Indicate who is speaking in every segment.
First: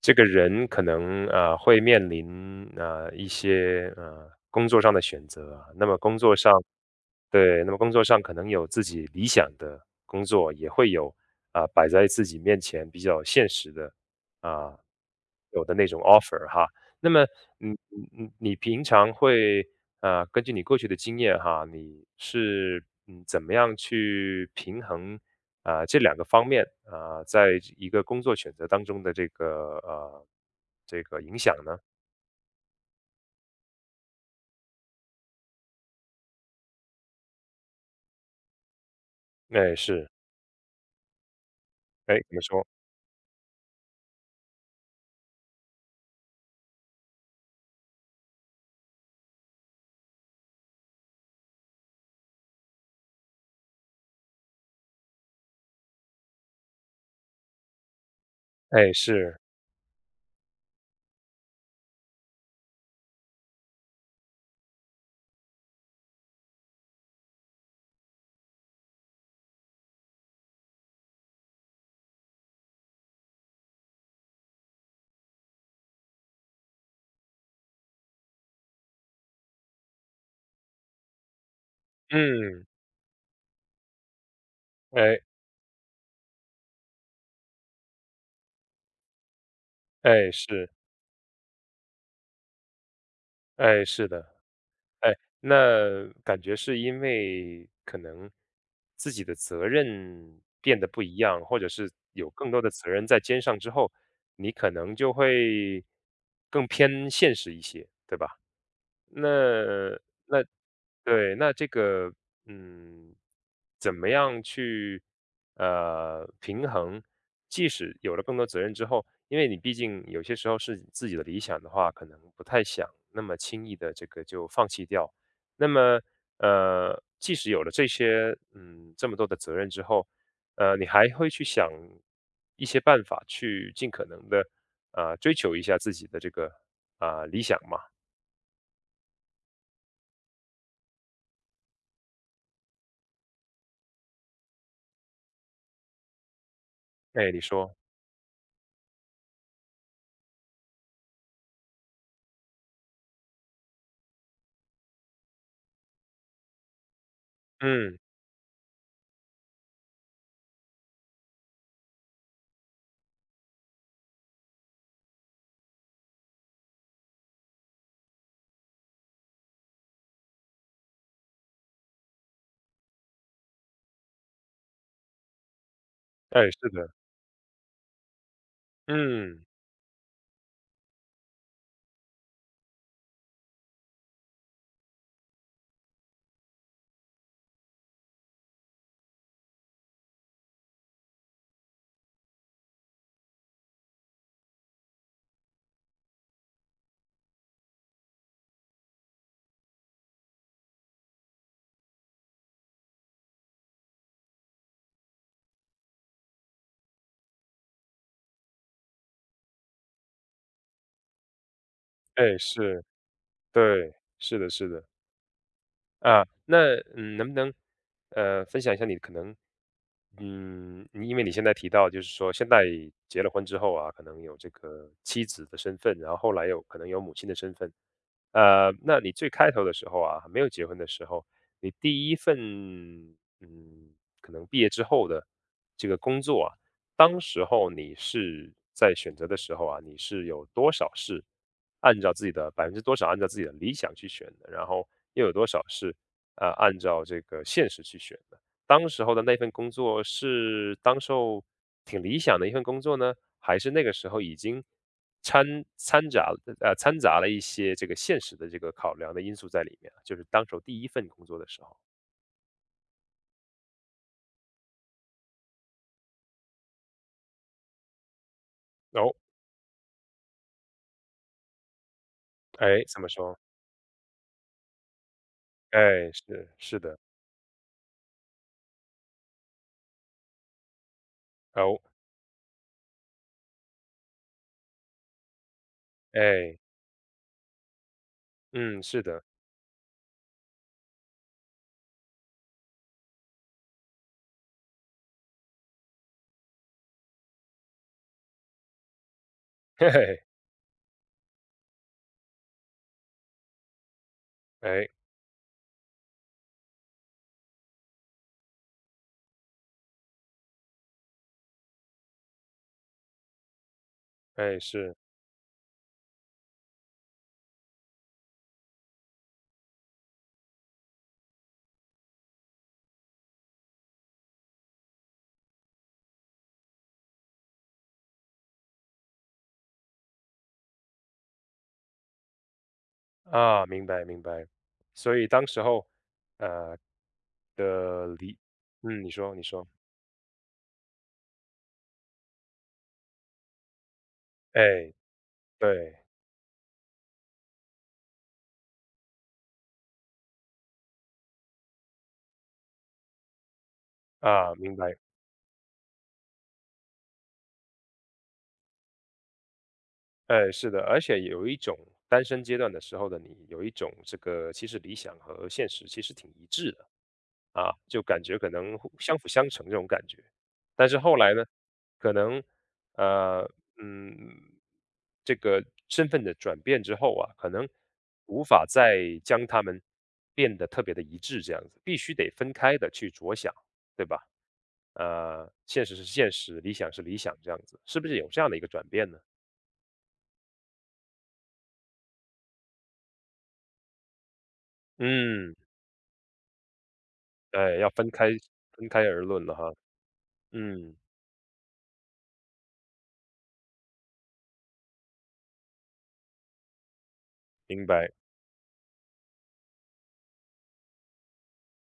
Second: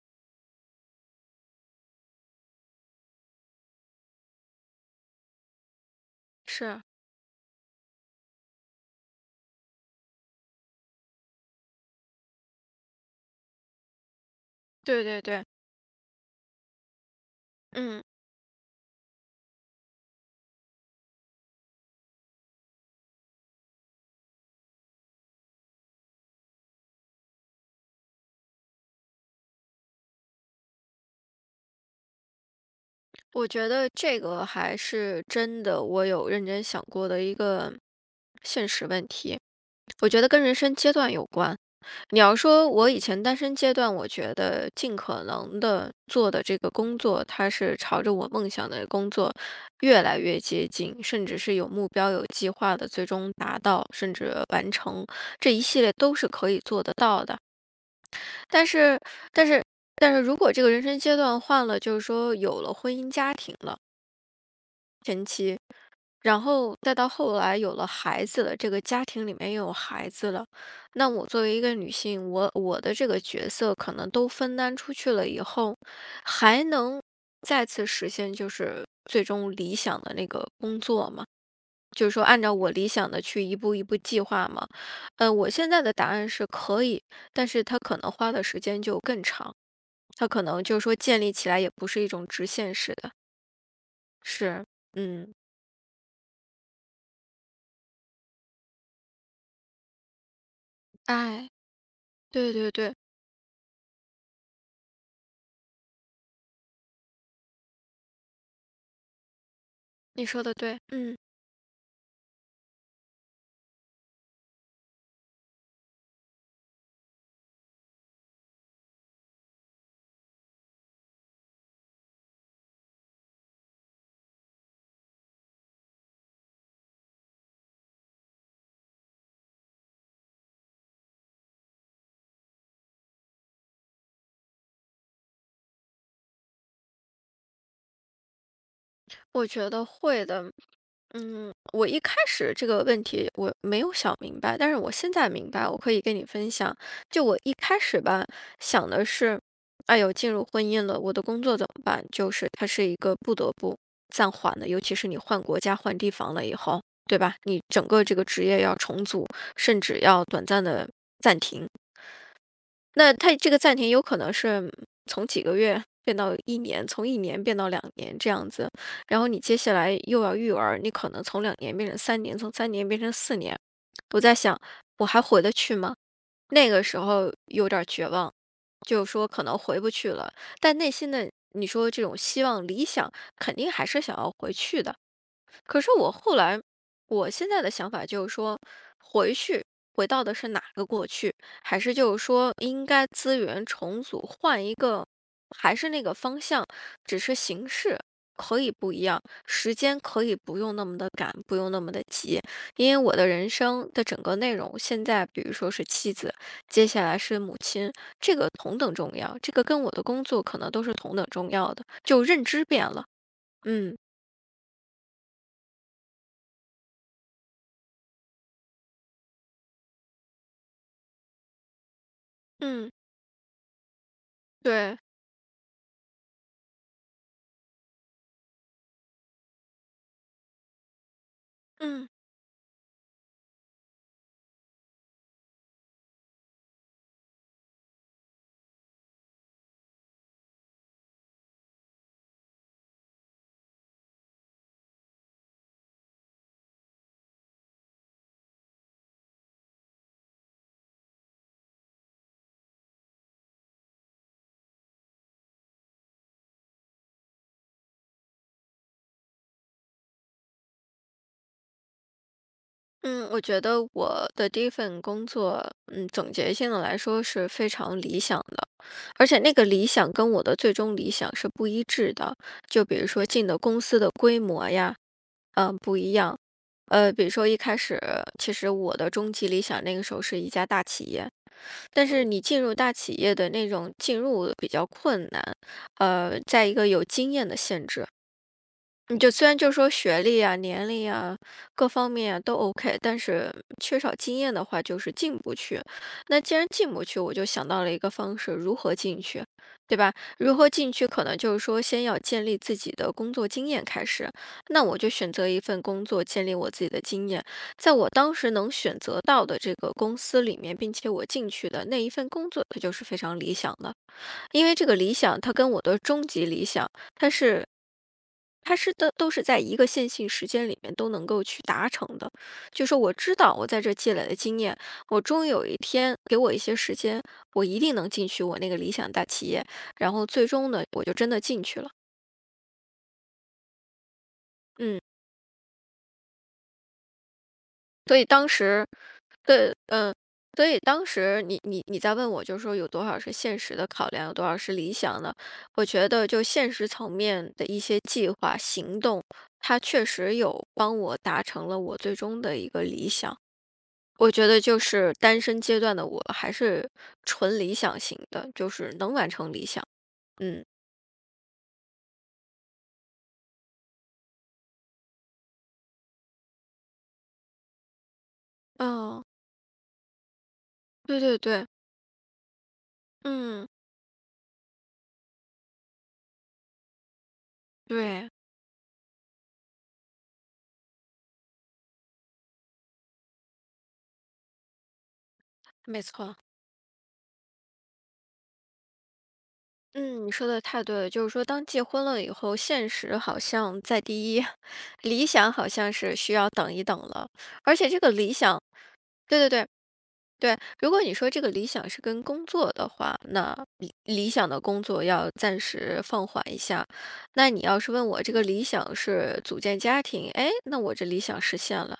Speaker 1: 这个人可能啊会面临啊一些工作上的选择啊，那么工作上
Speaker 2: 是，
Speaker 1: 对，那么工作上可能有自己理想的工作，也会有摆在自己面前比较现实的啊、
Speaker 2: 对对对，
Speaker 1: 有的那种 offer 哈。那么你
Speaker 2: 嗯，
Speaker 1: 你你你平常会根据你过去的经验哈，你是怎么样去平衡啊，这两个方面，在一个工作选择当中的这个呃影响呢？
Speaker 2: 我觉得这个还是真的，我有认真想过的一个现实问题。
Speaker 1: 哎，是，
Speaker 2: 我觉得跟人生阶段有关。
Speaker 1: 哎，
Speaker 2: 你要
Speaker 1: 怎么说？
Speaker 2: 说我以前单身阶段，我觉得尽可能的做的这个工作，它是朝着我梦想的工作越来越接近，甚至是有目标、有计划的，最终达到甚至完成，这一系列都是可以做得到的。但
Speaker 1: 哎，
Speaker 2: 是
Speaker 1: 是，
Speaker 2: 但是但是如果这个人生阶段换了，就是说有了婚姻家庭了，前期，然后再到后来有了孩子了，这个家庭里面又有孩子了，那我作为一个女性，我的这个角色可能都分担出去了以后，还能再次实现就是最终理想的那个工作吗？就是说按照
Speaker 1: 嗯，
Speaker 2: 我理想的去一步一步计划吗？
Speaker 1: 哎，
Speaker 2: 我现在的答案是可以，但是它可能花的时间就更长。他
Speaker 1: 哎，
Speaker 2: 可能
Speaker 1: 是，
Speaker 2: 就是说建立起来也不是一种直线式的，
Speaker 1: 哎，是的，
Speaker 2: 是，
Speaker 1: 哎，
Speaker 2: 嗯。
Speaker 1: 那感觉是因为可能自己的责任变得不一样，
Speaker 2: 哎，
Speaker 1: 或者是有更
Speaker 2: 对
Speaker 1: 多的
Speaker 2: 对
Speaker 1: 责
Speaker 2: 对，
Speaker 1: 任在肩上之后，你可能就会更偏现实一些，对吧？那
Speaker 2: 你说的对，嗯，
Speaker 1: 对，那这个，嗯，怎么样去平衡？即使有了更多责任之后，因为你毕竟有些时候是自己的理想的话，可能不太想那么轻易的这个就放弃掉。那么，即使有了这些，嗯，这么多的责任之后，你还会去想一些办法去尽可能的追求一下自己的这个理想嘛？
Speaker 2: 我觉得会的。嗯，我一开始这个问题我没有想明白，但是我现在明白，我可以跟你分享。就
Speaker 1: 哎，
Speaker 2: 我
Speaker 1: 你
Speaker 2: 一
Speaker 1: 说，
Speaker 2: 开始吧，想的是，哎呦，进入婚姻了，我的工作怎么办？就是它是一个不得不暂缓的，尤其是你换国家、换地方了以后，对吧？你整
Speaker 1: 嗯，
Speaker 2: 个这个职业要重组，甚至要短暂的暂停。那它这个暂停有可能是从几个月变到一年，从一年变到两年这样子，然后你接下来又要育儿，你可能从两年变成三年，从三年变成4年。我在想我还回得去吗？
Speaker 1: 哎，是
Speaker 2: 那个
Speaker 1: 的，
Speaker 2: 时候有点儿绝望，就是说可
Speaker 1: 嗯。
Speaker 2: 能回不去了，但内心的你说这种希望、理想肯定还是想要回去的。可是我后来，我现在的想法就是说，回去回到的是哪个过去，还是就是说应该资源重组，换一个，还是那个方向，只是形式可以不一样，时间可以不用那么的赶，不用那么的急，因为我的人生的整个内容，现在比如说是妻子，接下来是母亲，这个同等重要，这个跟我的工作可能都是同等重要的，就
Speaker 1: 哎，
Speaker 2: 认知变
Speaker 1: 是，
Speaker 2: 了，
Speaker 1: 对，
Speaker 2: 嗯
Speaker 1: 是的，是的。啊，那能不能分享一下你可能，嗯，因为你现在提到就是说现在
Speaker 2: 嗯，
Speaker 1: 结了婚之后啊，可能有这个
Speaker 2: 对，
Speaker 1: 妻子的身份，然后后来有可能有母亲的身份。那你最开头的时候啊，还没有结婚的时候，你
Speaker 2: 嗯。
Speaker 1: 第一份嗯，可能毕业之后的这个工作啊，当时候你是在选择的时候啊，你是有多少是按照自己的百分之多少按照自己的理想去选的，然后又有多少是按照这个现实去选的？当时候的那份工作是当时候挺理想的一份工作呢，还是那个时候已经掺掺杂掺杂了一些这个现实的这个考量的因素在里面啊？就是当时候第一份工作的时候，
Speaker 2: 嗯，我觉得我的第一份工作，嗯，总结性的来说是非常理想的，
Speaker 1: 哦，
Speaker 2: 而且那个理想跟我的最终理想是不一致的。就
Speaker 1: 哎，
Speaker 2: 比
Speaker 1: 怎
Speaker 2: 如
Speaker 1: 么
Speaker 2: 说
Speaker 1: 说？
Speaker 2: 进的公司的规模呀，嗯，不
Speaker 1: 哎，
Speaker 2: 一样。
Speaker 1: 是的，
Speaker 2: 比如说一开始，其实我的终极理想那个时候是一家大企业，
Speaker 1: 哦，
Speaker 2: 但是你进入大企业的那种进入比较困难，
Speaker 1: 哎。
Speaker 2: 在一个有经验的限制。
Speaker 1: 嗯，是
Speaker 2: 你
Speaker 1: 的，
Speaker 2: 就虽然就说学历啊、年龄啊各方面啊都 OK,但是缺少经验的话，就是进不去。那既然进不去，我就想到了一个方式，如何进去，
Speaker 1: 嘿
Speaker 2: 对吧？
Speaker 1: 嘿，
Speaker 2: 如何进去，可能就是说先要建立自己的工作经验开始。那
Speaker 1: 哎
Speaker 2: 我就选择一份工作，建立我自己的经验，在我当时能选择到的这个公司里面，并且我进去的那一份工作，它就是非常理想的，
Speaker 1: 哎，
Speaker 2: 因为这个
Speaker 1: 是
Speaker 2: 理想它跟我的终极理想，它是它是的都是在一个线性时间里面都能够去达成的。就说我知道我在这积累的经验，我终于有一天给我一些时间，我一定能进去我那个理想大企业。然后最终呢，我就真的进去了。
Speaker 1: 啊，明白明白。
Speaker 2: 嗯，
Speaker 1: 所以当时候，呃的
Speaker 2: 所以
Speaker 1: 离，
Speaker 2: 当时
Speaker 1: 嗯，你说你说，
Speaker 2: 对，嗯，所以当时你在问我，就是说有多少是现实的考量，有多少是理
Speaker 1: 哎，
Speaker 2: 想的？我
Speaker 1: 对
Speaker 2: 觉得就现实层面的一些计划行动，它确实有帮我达成了我最终的一个理想。我觉
Speaker 1: 啊，
Speaker 2: 得
Speaker 1: 明
Speaker 2: 就
Speaker 1: 白，
Speaker 2: 是单身阶段的我还是纯理想型的，就是能完成理想。
Speaker 1: 哎，
Speaker 2: 嗯，
Speaker 1: 是的，而且有一种单身阶段的时候的你，有一种这个其实理想和现实其实挺一致的。啊，就感觉可能互相
Speaker 2: 哦，
Speaker 1: 辅相成这种感觉。但是后
Speaker 2: 对
Speaker 1: 来
Speaker 2: 对
Speaker 1: 呢，
Speaker 2: 对，
Speaker 1: 可能，呃，
Speaker 2: 嗯，
Speaker 1: 嗯，这个身份的转变之后啊，可能
Speaker 2: 对，
Speaker 1: 无法再将他们变得特别的一致，这样子，必须得分开的去着想，对吧？现实
Speaker 2: 没
Speaker 1: 是现
Speaker 2: 错。
Speaker 1: 实，理想是理想，这样子，是不是有这样的一个转变呢？
Speaker 2: 嗯，你说的太对了，就是说当结婚了以后，现实好像在第一，理想
Speaker 1: 嗯，
Speaker 2: 好像是需要等一等了，而
Speaker 1: 哎，
Speaker 2: 且
Speaker 1: 要
Speaker 2: 这个
Speaker 1: 分开
Speaker 2: 理想，
Speaker 1: 分开而
Speaker 2: 对
Speaker 1: 论
Speaker 2: 对
Speaker 1: 了
Speaker 2: 对，
Speaker 1: 哈。
Speaker 2: 对，如
Speaker 1: 嗯，
Speaker 2: 果你说这个理想是跟工作的话，那理想的工作要暂时放缓一下。那你要
Speaker 1: 明
Speaker 2: 是问
Speaker 1: 白。
Speaker 2: 我这个理想是组建家庭，哎，那我这理想实现了。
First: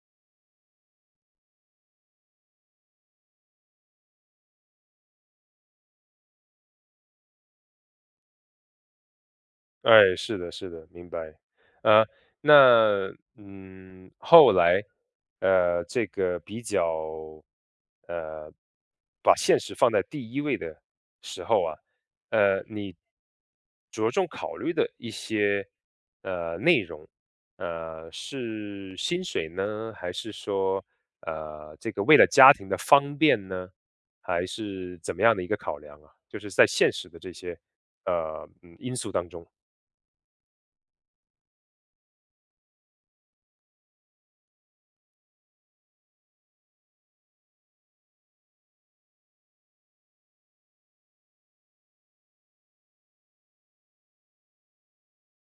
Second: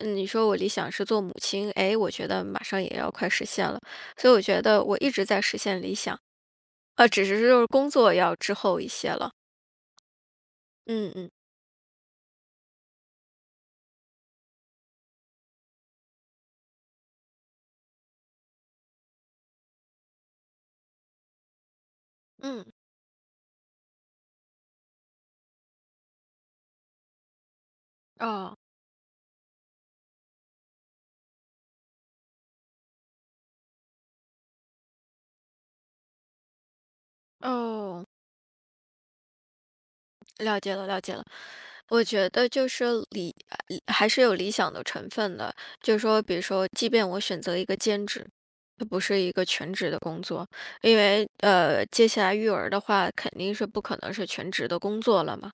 Speaker 2: 嗯，你说我理想是做母亲，哎，我觉得马上也要快实现了。所以我觉得我一直在实现理想，啊，只是就是工作要滞后一些了。
Speaker 1: 哎，是的，是的，明
Speaker 2: 嗯嗯
Speaker 1: 白。呃，那后来，这个比较，呃，把现实放在第一位的时候啊，
Speaker 2: 嗯，
Speaker 1: 你着重考虑的一些内容，
Speaker 2: 哦
Speaker 1: 是薪水呢，还是说这个为了家庭的方便呢，还是怎么样的一个考量啊？就是在现实的这些
Speaker 2: 哦。
Speaker 1: 因素当中。
Speaker 2: 了解了，了解了。我觉得就是理，还是有理想的成分的。就是说，比如说，即便我选择一个兼职，它不是一个全职的工作，因为接下来育儿的话，肯定是不可能是全职的工作了嘛，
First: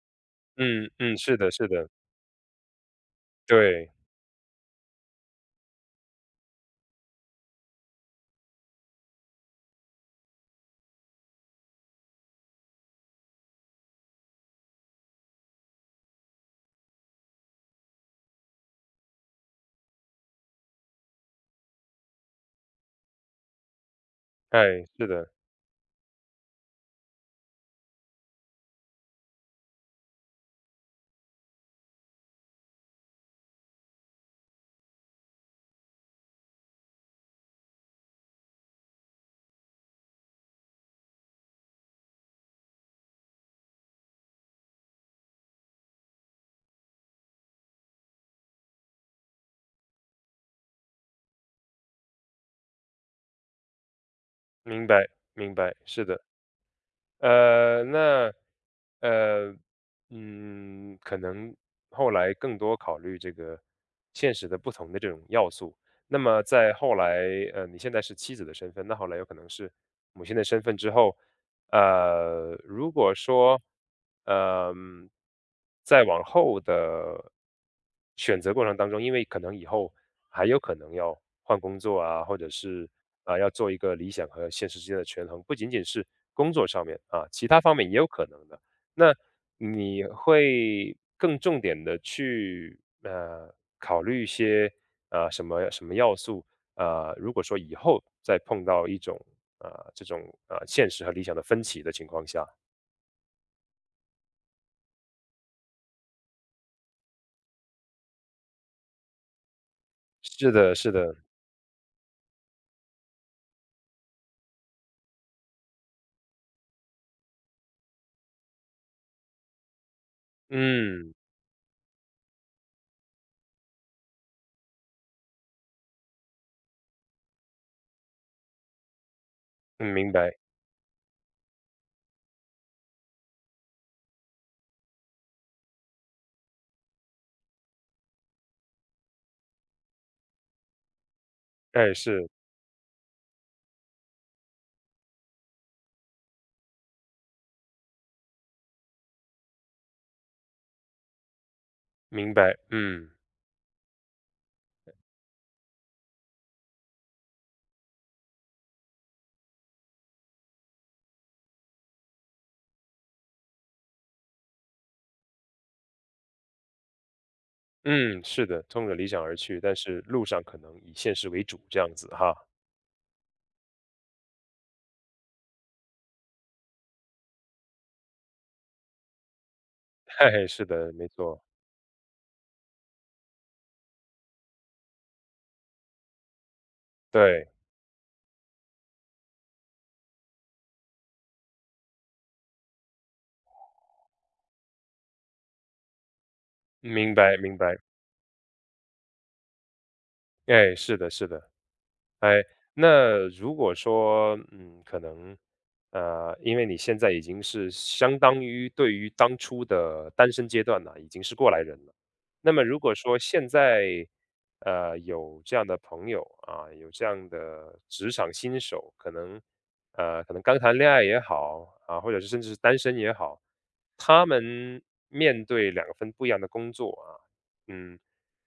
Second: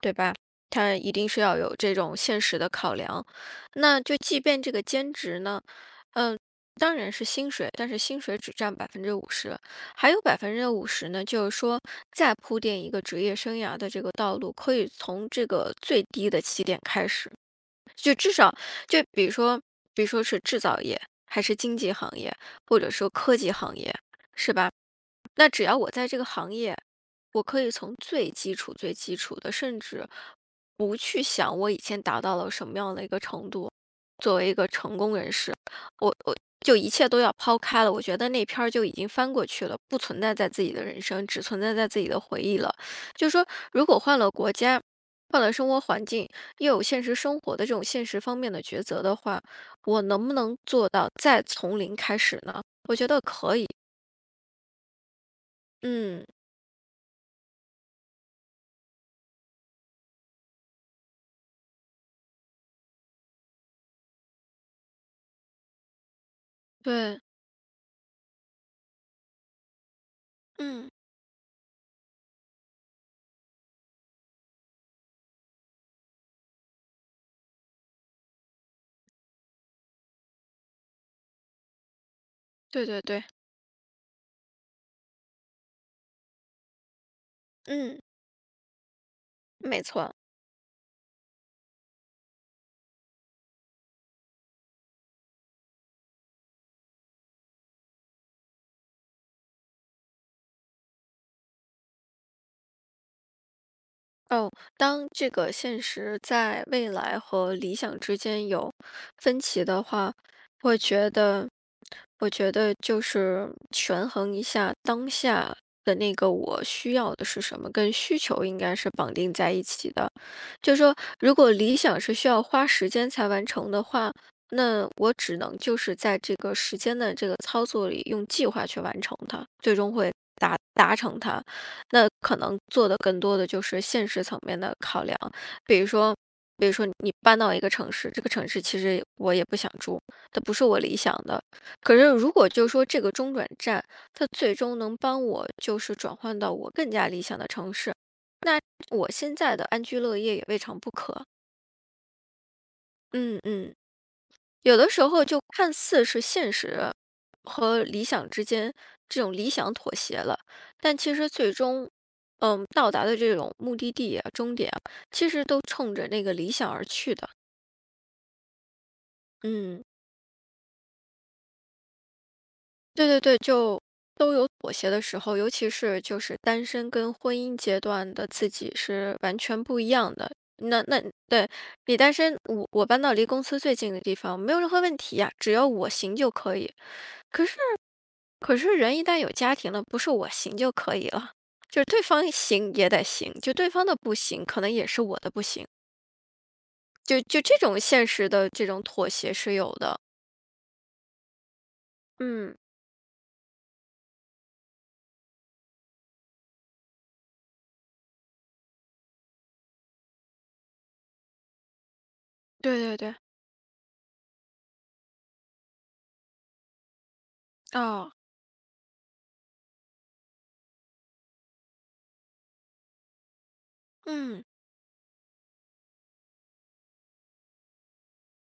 Speaker 2: 对吧？
Speaker 1: 嗯
Speaker 2: 它一
Speaker 1: 嗯，
Speaker 2: 定
Speaker 1: 是
Speaker 2: 是
Speaker 1: 的
Speaker 2: 要
Speaker 1: 是
Speaker 2: 有
Speaker 1: 的，
Speaker 2: 这种现实的考量。
Speaker 1: 对，
Speaker 2: 那就即便这个兼职呢，当然是薪水，但是薪水只占百分之五十，还有百分之五十呢，就是说再铺垫一个职业生涯的这个道路，可以从这个最低的起点开始，就至少就比如说，比如说是制造业，还是经济行业，或者说科技行业，
Speaker 1: 哎，是的，
Speaker 2: 那只要我在这个行业，我可以从最基础、最基础的，甚至不去想我以前达到了什么样的一个程度，作为一个成功人士，我就一切都要抛开了。我觉得那篇儿就已经翻过去了，不存在在自己的人生，只存在在自己的回忆了。就是说，如果换了国家，换了生活环境，又有现实生活的这种现实方面的抉择的话，我能不能做到再从零开始呢？觉得可，
Speaker 1: 明白明白，是的。
Speaker 2: 嗯，
Speaker 1: 那，呃，可能后来更多考虑这个现实的不同的这种要素。那么在后来，
Speaker 2: 对，
Speaker 1: 你现在是妻子的身份，那后来有可能是母亲的身份
Speaker 2: 嗯。
Speaker 1: 之后，如果说，嗯、在往后的选择过程当中，因为可能以后还有可能要换工作啊，或者
Speaker 2: 对
Speaker 1: 是
Speaker 2: 对对，
Speaker 1: 要做一个理想和现实之间的权衡，不仅仅是工作上面啊，其他方面也
Speaker 2: 嗯，
Speaker 1: 有可能的。那
Speaker 2: 没
Speaker 1: 你
Speaker 2: 错。
Speaker 1: 会更重点的去呃考虑一些什么什么要素如果说以后再碰到一种这种现实和理想的分歧的情况下，
Speaker 2: 哦，当这个现实在未来和理想之间有分歧的话，
Speaker 1: 是的，
Speaker 2: 我
Speaker 1: 是
Speaker 2: 觉
Speaker 1: 的，
Speaker 2: 得，我觉得就是权衡一下当下的那个我需要的是什么，跟需求应该是绑定在一起的。就是说，
Speaker 1: 嗯，
Speaker 2: 如果理想是需要花时间才完成的话，那我只能就是在这个时间的这个操作里用计划去完成它，最终
Speaker 1: 嗯，
Speaker 2: 会
Speaker 1: 明白，
Speaker 2: 达成它。那可能做的更多的就是现实层面的考量，比如说，比如说你搬到一个城市，这个城市其实我也不想住，它不是我理想的。
Speaker 1: 哎，
Speaker 2: 可是
Speaker 1: 是，
Speaker 2: 如果就说这个中转站，它最终能帮我就是转换到我更加理想的城市，那我现在的安居乐业也未尝不可。
Speaker 1: 明白，嗯，
Speaker 2: 嗯嗯。有的时候就看似是现实和理想之间这种理想妥协了，但其实最终，嗯，到达的这种目的地啊、终点啊，其实都冲着那个理想而去的。
Speaker 1: 嗯，是的，冲着理想而去，但
Speaker 2: 嗯，
Speaker 1: 是路上可能以现实为主，这样子哈，
Speaker 2: 对对对，就都有妥协的时候，尤其是就是单身跟婚姻阶段的自己是完全不一样 的。
Speaker 1: 嘿嘿，是
Speaker 2: 那
Speaker 1: 的，
Speaker 2: 那
Speaker 1: 没错，
Speaker 2: 对你单身，我搬到离公司最近的地方没有任何问题呀、只要我行就可以。
Speaker 1: 对，
Speaker 2: 可是人一旦有家庭了，不是我行就可以了，就是对方行也得行，就对方的不行，可能也是我的不行，
Speaker 1: 明
Speaker 2: 就
Speaker 1: 白，
Speaker 2: 就这
Speaker 1: 明白，
Speaker 2: 种现实的这种妥协是有的。
Speaker 1: 哎，是的，是的。哎，
Speaker 2: 嗯，
Speaker 1: 那如果说，因为你现在已经是相当于对于当初的单身阶段呢，已经是过来人了。那么如
Speaker 2: 对
Speaker 1: 果
Speaker 2: 对对，
Speaker 1: 说现在，有这样的朋友啊，有这样的职
Speaker 2: 哦，
Speaker 1: 场新手，可能刚谈恋爱也好啊，或者是甚至是单身也好，他
Speaker 2: 嗯
Speaker 1: 们面对两份不一样的工作啊，嗯。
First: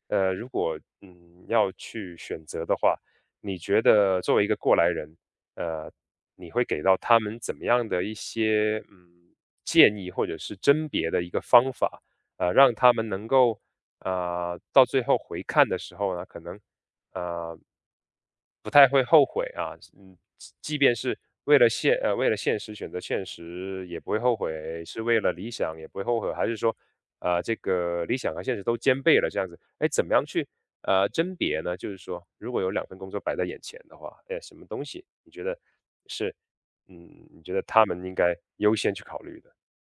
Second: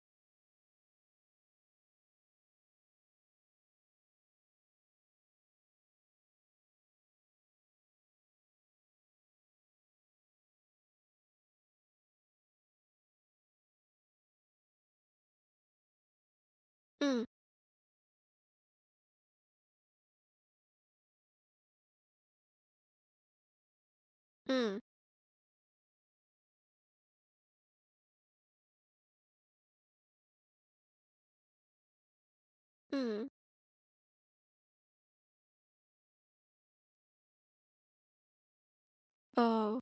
Speaker 1: 如果要去选择的话，你觉得作为一个过来人，呃，你会给到他们怎么样的一些建议，或者是甄别的一个方法，让他们能够到最后回看的时候呢，可能
Speaker 2: 嗯
Speaker 1: 呃不太会后悔啊，嗯，即便是为了现实选择现实也不会后
Speaker 2: 嗯
Speaker 1: 悔，是为了理想也不会后悔，还是说啊，这个理想和现实都兼备了这样子。哎，怎么样去甄别呢？就是说，如果有两份工作
Speaker 2: 嗯，
Speaker 1: 摆在眼前的话，哎，什么东西是你觉得他们应该优先去考虑的？
Speaker 2: 哦。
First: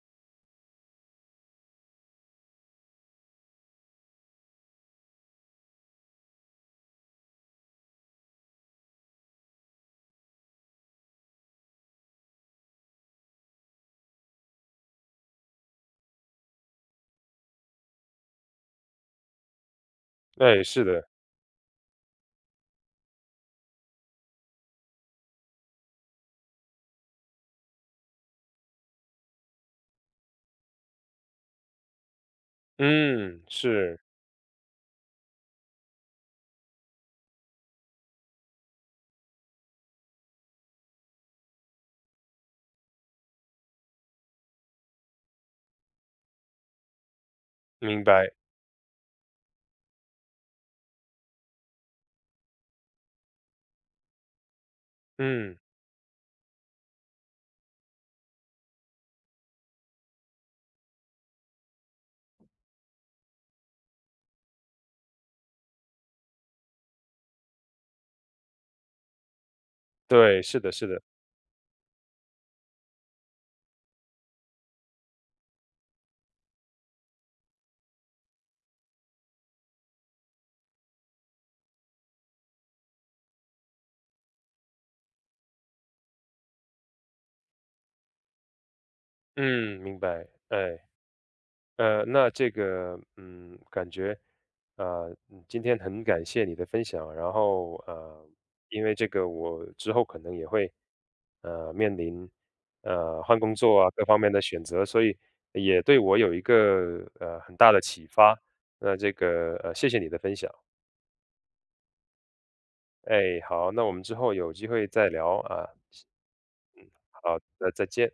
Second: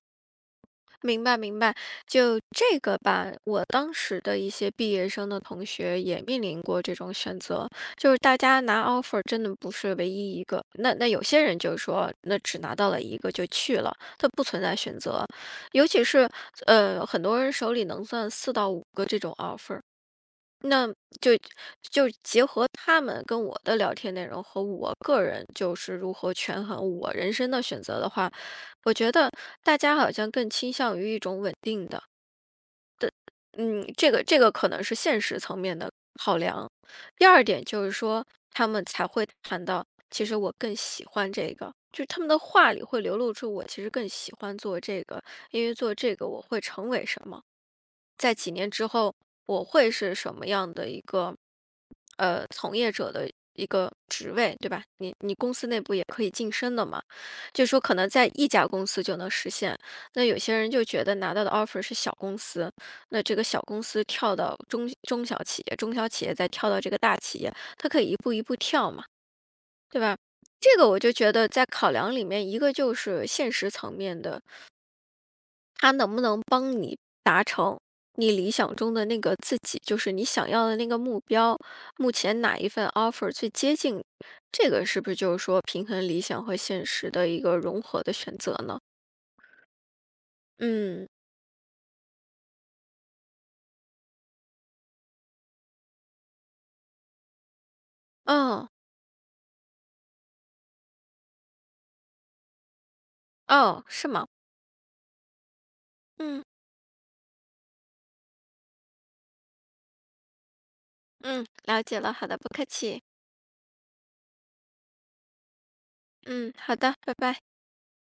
Speaker 2: 明白明白，就这个吧，我当时的一些毕业生的同学也面临过这种选择，就是大家拿 offer 真的不是唯一一个，那有些人就说，那只拿到了一个就去了，它不存在选择，尤其是很多人手里能算4到5个这种 offer。
Speaker 1: 哎，是
Speaker 2: 那
Speaker 1: 的，
Speaker 2: 就就结合他们跟我的聊天内容和我个人就是如何权衡我人生的选择的话，我觉得大家好像更倾向于一种稳定的，
Speaker 1: 嗯，
Speaker 2: 嗯，
Speaker 1: 是，
Speaker 2: 这个可能是现实层面的考量。第二点就是说，他们才会谈到，其实我更喜欢这个，就是他们的话里会流露出我其实更喜欢做这个，因为做这个我会成为什么。
Speaker 1: 明白，
Speaker 2: 在几年之后，我会是什么样的一个从业者的一个职位，对吧？你公
Speaker 1: 嗯，
Speaker 2: 司内部也可以晋升的嘛，就说可能在一家公司就能实现。那有些人就觉得拿到的 offer 是小公司，那这个小公司跳到中小企业，中小企业再跳到这个大企业，它可以一步一步跳嘛，对吧？
Speaker 1: 对，是的，
Speaker 2: 这
Speaker 1: 是
Speaker 2: 个我
Speaker 1: 的，
Speaker 2: 就觉得在考量里面，一个就是现实层面的，它能不能。达成你理想中的那个自己，就是你想要的那个目标，目前哪一份 offer 最接近？这个是不是就是说平衡理想和现实的一个融合的选择呢？
Speaker 1: 嗯，明白，哎。
Speaker 2: 嗯，
Speaker 1: 那这个，嗯，感觉，今天很感谢你的分享，然后，
Speaker 2: 哦，
Speaker 1: 因为这个我之后可能也会，面临，换工作
Speaker 2: 哦，
Speaker 1: 啊各
Speaker 2: 是
Speaker 1: 方
Speaker 2: 吗？
Speaker 1: 面的选择，所以也对我有一
Speaker 2: 嗯
Speaker 1: 个很大的启发。那这个，谢谢你的分享。
Speaker 2: 嗯，了解了，好的，不客气。
Speaker 1: 哎，好，那我们之后有机会再聊啊。
Speaker 2: 嗯，好的，拜
Speaker 1: 好
Speaker 2: 拜。
Speaker 1: 的，再见。